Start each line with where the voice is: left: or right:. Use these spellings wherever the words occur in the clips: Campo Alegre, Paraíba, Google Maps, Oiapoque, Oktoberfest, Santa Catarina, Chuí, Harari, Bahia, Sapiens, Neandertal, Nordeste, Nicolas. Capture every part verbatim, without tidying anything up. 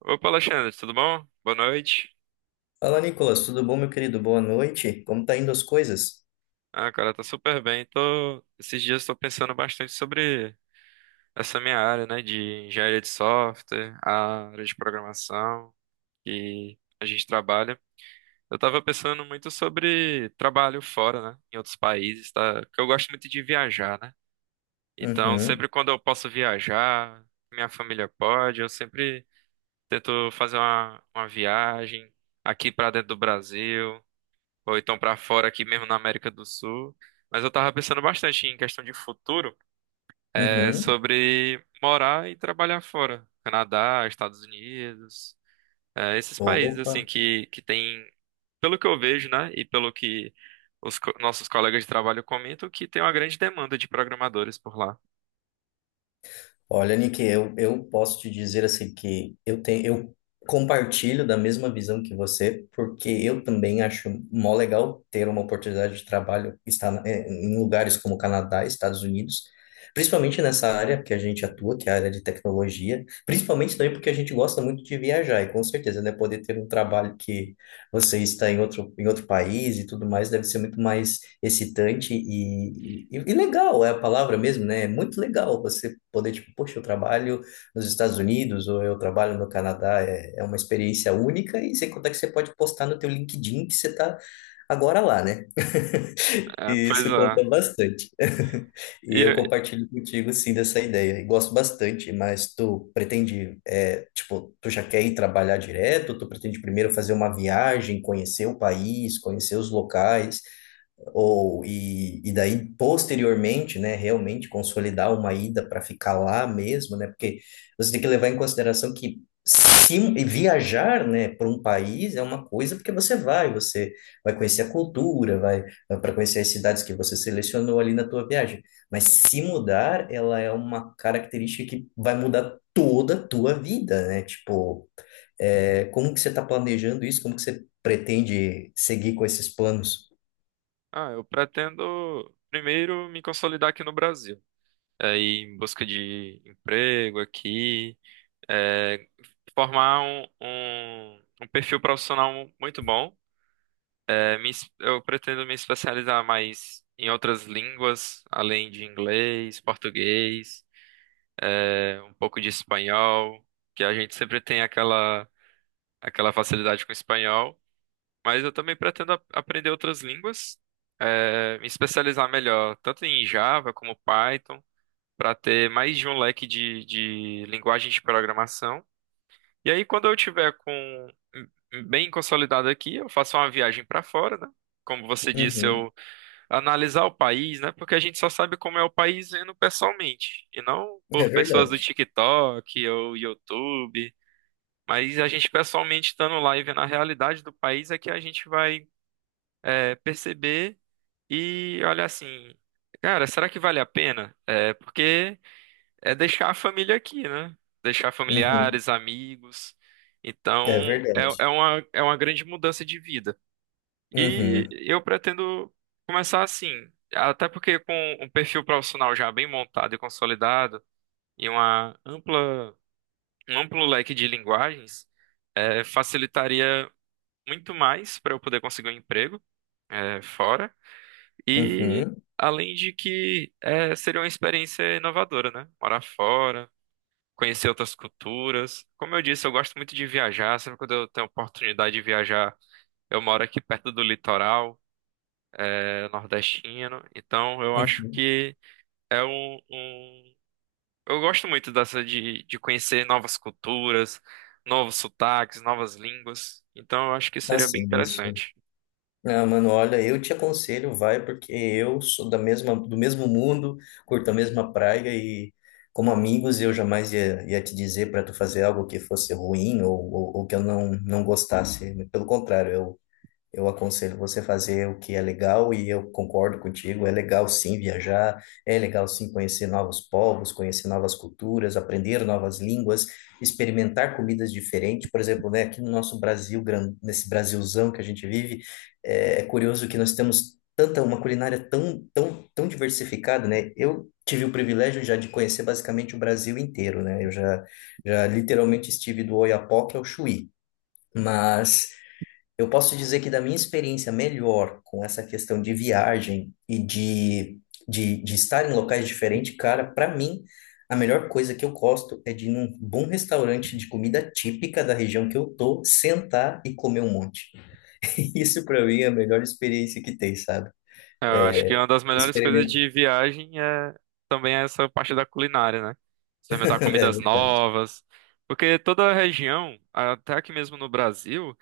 right: Opa, Alexandre, tudo bom? Boa noite.
left: Fala, Nicolas, tudo bom, meu querido? Boa noite. Como tá indo as coisas?
right: Ah, cara, tá super bem. Tô... Esses dias tô pensando bastante sobre essa minha área, né, de engenharia de software, a área de programação que a gente trabalha. Eu tava pensando muito sobre trabalho fora, né, em outros países, tá? Porque eu gosto muito de viajar, né? Então,
left: Uhum,
right: sempre quando eu posso viajar, minha família pode, eu sempre tento fazer uma, uma viagem aqui pra dentro do Brasil, ou então pra fora aqui mesmo na América do Sul. Mas eu tava pensando bastante em questão de futuro, é
left: uhum.
right: sobre morar e trabalhar fora, Canadá, Estados Unidos, é, esses países assim
left: Opa.
right: que que tem, pelo que eu vejo, né, e pelo que os co- nossos colegas de trabalho comentam, que tem uma grande demanda de programadores por lá.
left: Olha, Nick, eu, eu posso te dizer assim que eu tenho, eu compartilho da mesma visão que você, porque eu também acho mó legal ter uma oportunidade de trabalho estar na- eh, em lugares como Canadá, Estados Unidos, principalmente nessa área que a gente atua, que é a área de tecnologia, principalmente também porque a gente gosta muito de viajar e com certeza, né, poder ter um trabalho que você está em outro, em outro país e tudo mais, deve ser muito mais excitante e, e, e legal, é a palavra mesmo, né? É muito legal você poder, tipo, poxa, eu trabalho nos Estados Unidos ou eu trabalho no Canadá, é, é uma experiência única e sem contar que você pode postar no teu LinkedIn que você está agora lá, né?
right: É,
left: E
right: pois
left: isso
right: é.
left: conta bastante. E
right: E
left: eu
right: eu-
left: compartilho contigo, sim, dessa ideia. E gosto bastante, mas tu pretende, é, tipo, tu já quer ir trabalhar direto? Tu pretende primeiro fazer uma viagem, conhecer o país, conhecer os locais? Ou, e, e daí, posteriormente, né, realmente consolidar uma ida para ficar lá mesmo, né, porque você tem que levar em consideração que se, e viajar, né, para um país é uma coisa porque você vai, você vai conhecer a cultura, vai, para conhecer as cidades que você selecionou ali na tua viagem. Mas se mudar, ela é uma característica que vai mudar toda a tua vida, né, tipo, é, como que você está planejando isso? Como que você pretende seguir com esses planos?
right: ah, eu pretendo primeiro me consolidar aqui no Brasil, é, ir em busca de emprego aqui. é, Formar um, um, um perfil profissional muito bom. É, me es- eu pretendo me especializar mais em outras línguas, além de inglês, português, é, um pouco de espanhol, que a gente sempre tem aquela, aquela facilidade com espanhol. Mas eu também pretendo ap- aprender outras línguas, é, me especializar melhor, tanto em Java como Python, para ter mais de um leque de, de linguagens de programação. E aí, quando eu tiver com hum, bem consolidado aqui, eu faço uma viagem para fora, né? Como você disse,
left: Uhum.
right: eu analisar o país, né? Porque a gente só sabe como é o país vendo pessoalmente, e não
left: É
right: por pessoas do
left: verdade.
right: TikTok ou YouTube. Mas a gente pessoalmente estando lá e vendo a realidade do país é que a gente vai é, perceber e olhar assim, cara, será que vale a pena? É, porque é deixar a família aqui, né? Deixar
left: Uhum.
right: familiares, amigos. Então,
left: É
right: é,
left: verdade.
right: é uma, é uma grande mudança de vida. E
left: Uhum.
right: eu pretendo começar assim, até porque com um perfil profissional já bem montado e consolidado, e uma ampla, um amplo leque de linguagens, eh, facilitaria muito mais para eu poder conseguir um emprego, eh, fora. E
left: Uhum.
right: além de que eh, seria uma experiência inovadora, né? Morar fora, conhecer outras culturas. Como eu disse, eu gosto muito de viajar. Sempre quando eu tenho oportunidade de viajar, eu moro aqui perto do litoral, é, nordestino. Então, eu acho
left: Uhum.
right: que é um, um- eu gosto muito dessa de, de conhecer novas culturas, novos sotaques, novas línguas. Então, eu acho que seria bem
left: Assim, isso.
right: interessante.
left: Ah, mano, olha, eu te aconselho, vai, porque eu sou da mesma, do mesmo mundo, curto a mesma praia e, como amigos, eu jamais ia, ia te dizer para tu fazer algo que fosse ruim ou, ou, ou que eu não, não gostasse. Pelo contrário, eu Eu aconselho você fazer o que é legal e eu concordo contigo. É legal sim viajar, é legal sim conhecer novos povos, conhecer novas culturas, aprender novas línguas, experimentar comidas diferentes. Por exemplo, né, aqui no nosso Brasil, gran- nesse Brasilzão que a gente vive, é, é curioso que nós temos tanta uma culinária tão, tão, tão diversificada, né? Eu tive o privilégio já de conhecer basicamente o Brasil inteiro, né? Eu já, já literalmente estive do Oiapoque ao Chuí, mas eu posso dizer que da minha experiência melhor com essa questão de viagem e de, de, de estar em locais diferentes, cara, para mim, a melhor coisa que eu gosto é de ir num bom restaurante de comida típica da região que eu tô, sentar e comer um monte. Isso para mim é a melhor experiência que tem, sabe?
right: É, eu acho que
left: É,
right: uma das melhores coisas
left: experimento.
right: de viagem é também essa parte da culinária, né? Experimentar
left: É
right: comidas
left: verdade.
right: novas. Porque toda a região, até aqui mesmo no Brasil,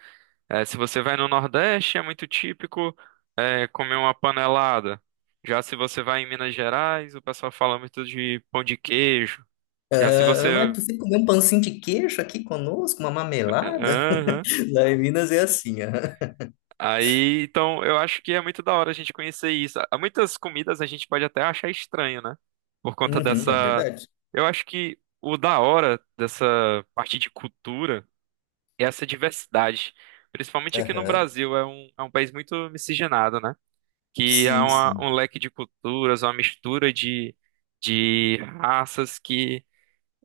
right: é, se você vai no Nordeste, é muito típico é, comer uma panelada. Já se você vai em Minas Gerais, o pessoal fala muito de pão de queijo. Já se
left: Ah,
right: você.
left: mas você comeu um pãozinho de queijo aqui conosco, uma
right: É,
left: mamelada?
right: Aham.
left: Lá em Minas é assim, aham.
right: Aí, então, eu acho que é muito da hora a gente conhecer isso. Há muitas comidas a gente pode até achar estranho, né? Por conta
left: Uhum, é
right: dessa.
left: verdade.
right: Eu acho que o da hora dessa parte de cultura é essa diversidade. Principalmente aqui no
left: Aham.
right: Brasil, é um, é um país muito miscigenado, né? Que há
left: Sim,
right: uma-
left: sim.
right: um leque de culturas, uma mistura de, de raças que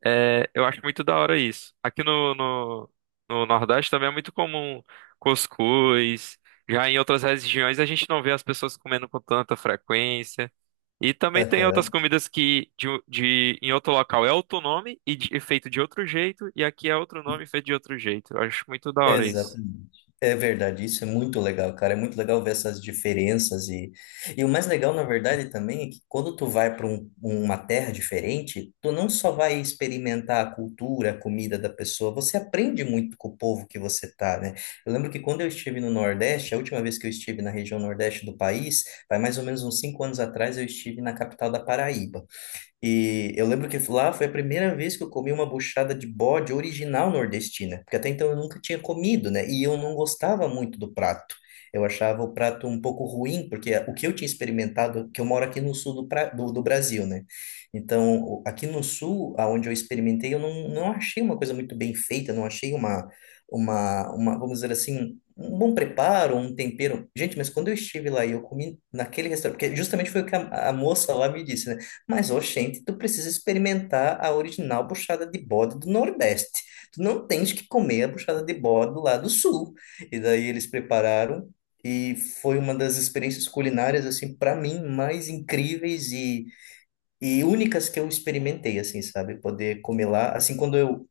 right: é, eu acho muito da hora isso. Aqui no, no, no Nordeste também é muito comum cuscuz. Já em outras regiões a gente não vê as pessoas comendo com tanta frequência. E também tem outras
left: Aham,
right: comidas que de, um- de- em outro local é outro nome e, de- e feito de outro jeito, e aqui é outro nome e feito de outro jeito. Eu acho muito da hora isso.
left: exatamente. É verdade, isso é muito legal, cara. É muito legal ver essas diferenças e, e o mais legal, na verdade, também é que quando tu vai para uma terra diferente, tu não só vai experimentar a cultura, a comida da pessoa, você aprende muito com o povo que você tá, né? Eu lembro que quando eu estive no Nordeste, a última vez que eu estive na região Nordeste do país, vai mais ou menos uns cinco anos atrás, eu estive na capital da Paraíba. E eu lembro que lá foi a primeira vez que eu comi uma buchada de bode original nordestina, porque até então eu nunca tinha comido, né? E eu não gostava muito do prato. Eu achava o prato um pouco ruim, porque o que eu tinha experimentado, que eu moro aqui no sul do, pra- do, do Brasil, né? Então, o- aqui no sul, aonde eu experimentei, eu não, não achei uma coisa muito bem feita, não achei uma, uma, uma, vamos dizer assim, um bom preparo, um tempero. Gente, mas quando eu estive lá e eu comi naquele restaurante, porque justamente foi o que a, a moça lá me disse, né? Mas, oxente, tu precisa experimentar a original buchada de bode do Nordeste. Tu não tens que comer a buchada de bode lá do Sul. E daí eles prepararam e foi uma das experiências culinárias, assim, para mim, mais incríveis e, e únicas que eu experimentei, assim, sabe? Poder comer lá. Assim, quando eu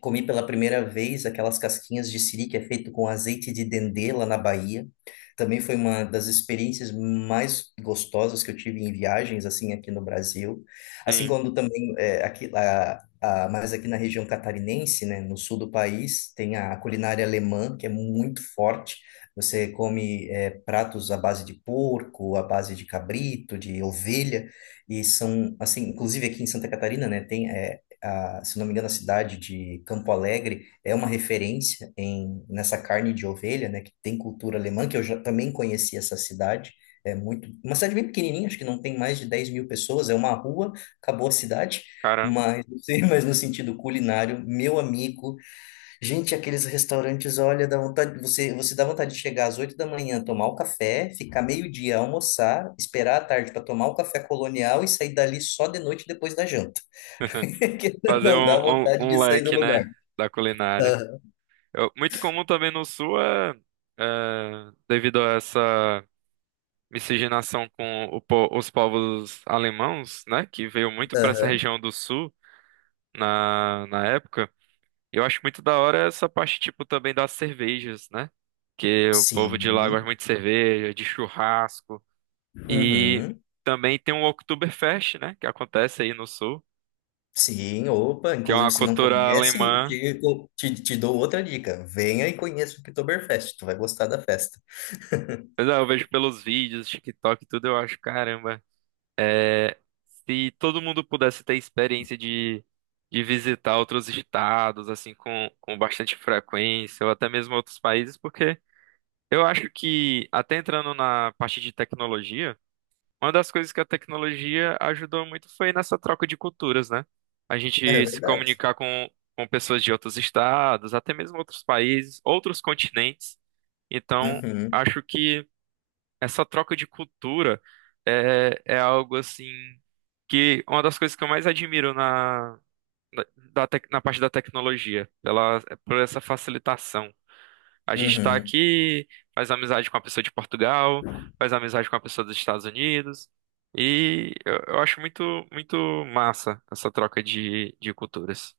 left: comi pela primeira vez aquelas casquinhas de siri que é feito com azeite de dendê lá na Bahia. Também foi uma das experiências mais gostosas que eu tive em viagens, assim, aqui no Brasil. Assim
right: Sim,
left: quando também, é, aqui, a, a, mas aqui na região catarinense, né, no sul do país, tem a culinária alemã, que é muito forte. Você come, é, pratos à base de porco, à base de cabrito, de ovelha, e são, assim, inclusive aqui em Santa Catarina, né, tem, é, a- se não me engano, a cidade de Campo Alegre é uma referência em, nessa carne de ovelha, né, que tem cultura alemã, que eu já também conheci essa cidade. É muito, uma cidade bem pequenininha, acho que não tem mais de dez mil pessoas, é uma rua, acabou a cidade.
right: caramba.
left: Mas, não sei, mas no sentido culinário, meu amigo, gente, aqueles restaurantes, olha, dá vontade, você, você dá vontade de chegar às oito da manhã, tomar o café, ficar meio-dia, almoçar, esperar a tarde para tomar o café colonial e sair dali só de noite depois da janta. Que
right: Fazer
left: não dá
right: um, um
left: vontade de
right: um
left: sair do
right: leque, né,
left: lugar.
right: da culinária.
left: Aham,
right: Eu- muito comum também no Sul é, é, devido a essa miscigenação com o po- os povos alemãos, né, que veio muito para essa
left: aham.
right: região do Sul na, na época. Eu acho muito da hora essa parte, tipo, também das cervejas, né, que o povo de lá gosta
left: Sim,
right: muito de cerveja, de churrasco. E
left: uhum,
right: também tem o Oktoberfest, né, que acontece aí no Sul,
left: sim, opa,
right: que é
left: inclusive
right: uma
left: se não
right: cultura
left: conhece,
right: alemã.
left: te, te, te dou outra dica. Venha e conheça o Oktoberfest, tu vai gostar da festa.
right: Mas é, eu vejo pelos vídeos, TikTok e tudo, eu acho, caramba. É, se todo mundo pudesse ter experiência de, de visitar outros estados, assim, com, com bastante frequência, ou até mesmo outros países, porque eu acho que, até entrando na parte de tecnologia, uma das coisas que a tecnologia ajudou muito foi nessa troca de culturas, né? A
left: É
right: gente se
left: verdade.
right: comunicar com, com pessoas de outros estados, até mesmo outros países, outros continentes. Então,
left: Uhum,
right: acho que essa troca de cultura é, é algo assim que uma das coisas que eu mais admiro na, na, da tec- na parte da tecnologia, pela, é por essa facilitação. A gente está
left: uhum.
right: aqui, faz amizade com a pessoa de Portugal, faz amizade com a pessoa dos Estados Unidos, e eu, eu acho muito, muito massa essa troca de, de culturas.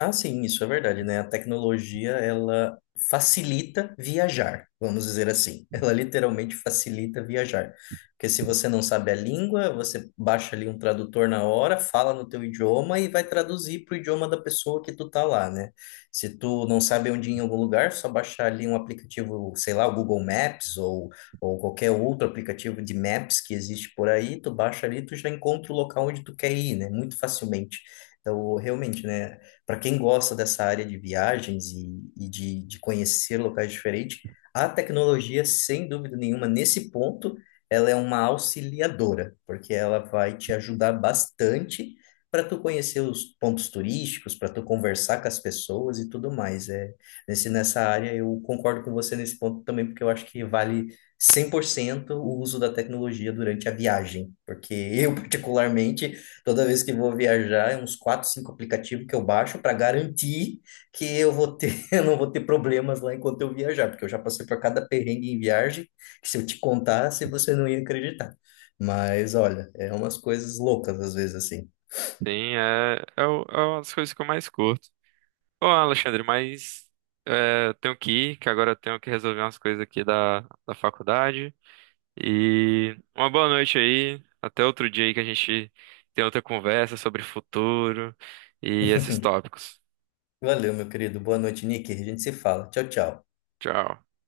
left: Ah, sim, isso é verdade, né? A tecnologia, ela facilita viajar, vamos dizer assim. Ela literalmente facilita viajar. Porque se você não sabe a língua, você baixa ali um tradutor na hora, fala no teu idioma e vai traduzir para o idioma da pessoa que tu tá lá, né? Se tu não sabe onde ir em algum lugar, só baixar ali um aplicativo, sei lá, o Google Maps ou, ou qualquer outro aplicativo de maps que existe por aí, tu baixa ali, tu já encontra o local onde tu quer ir, né? Muito facilmente. Então, realmente, né? Para quem gosta dessa área de viagens e, e de, de conhecer locais diferentes, a tecnologia, sem dúvida nenhuma, nesse ponto, ela é uma auxiliadora, porque ela vai te ajudar bastante para tu conhecer os pontos turísticos, para tu conversar com as pessoas e tudo mais. É, nesse, nessa área, eu concordo com você nesse ponto também, porque eu acho que vale cem por cento o uso da tecnologia durante a viagem, porque eu, particularmente, toda vez que vou viajar, é uns quatro, cinco aplicativos que eu baixo para garantir que eu vou ter, eu não vou ter problemas lá enquanto eu viajar, porque eu já passei por cada perrengue em viagem, que se eu te contasse, você não ia acreditar. Mas olha, é umas coisas loucas às vezes assim.
right: Sim, é, é, o- é uma das coisas que eu mais curto. Ô, Alexandre, mas é, eu tenho que ir, que agora eu tenho que resolver umas coisas aqui da, da faculdade. E uma boa noite aí. Até outro dia aí que a gente tem outra conversa sobre futuro e esses tópicos.
left: Valeu, meu querido. Boa noite, Nick. A gente se fala. Tchau, tchau.
right: Tchau.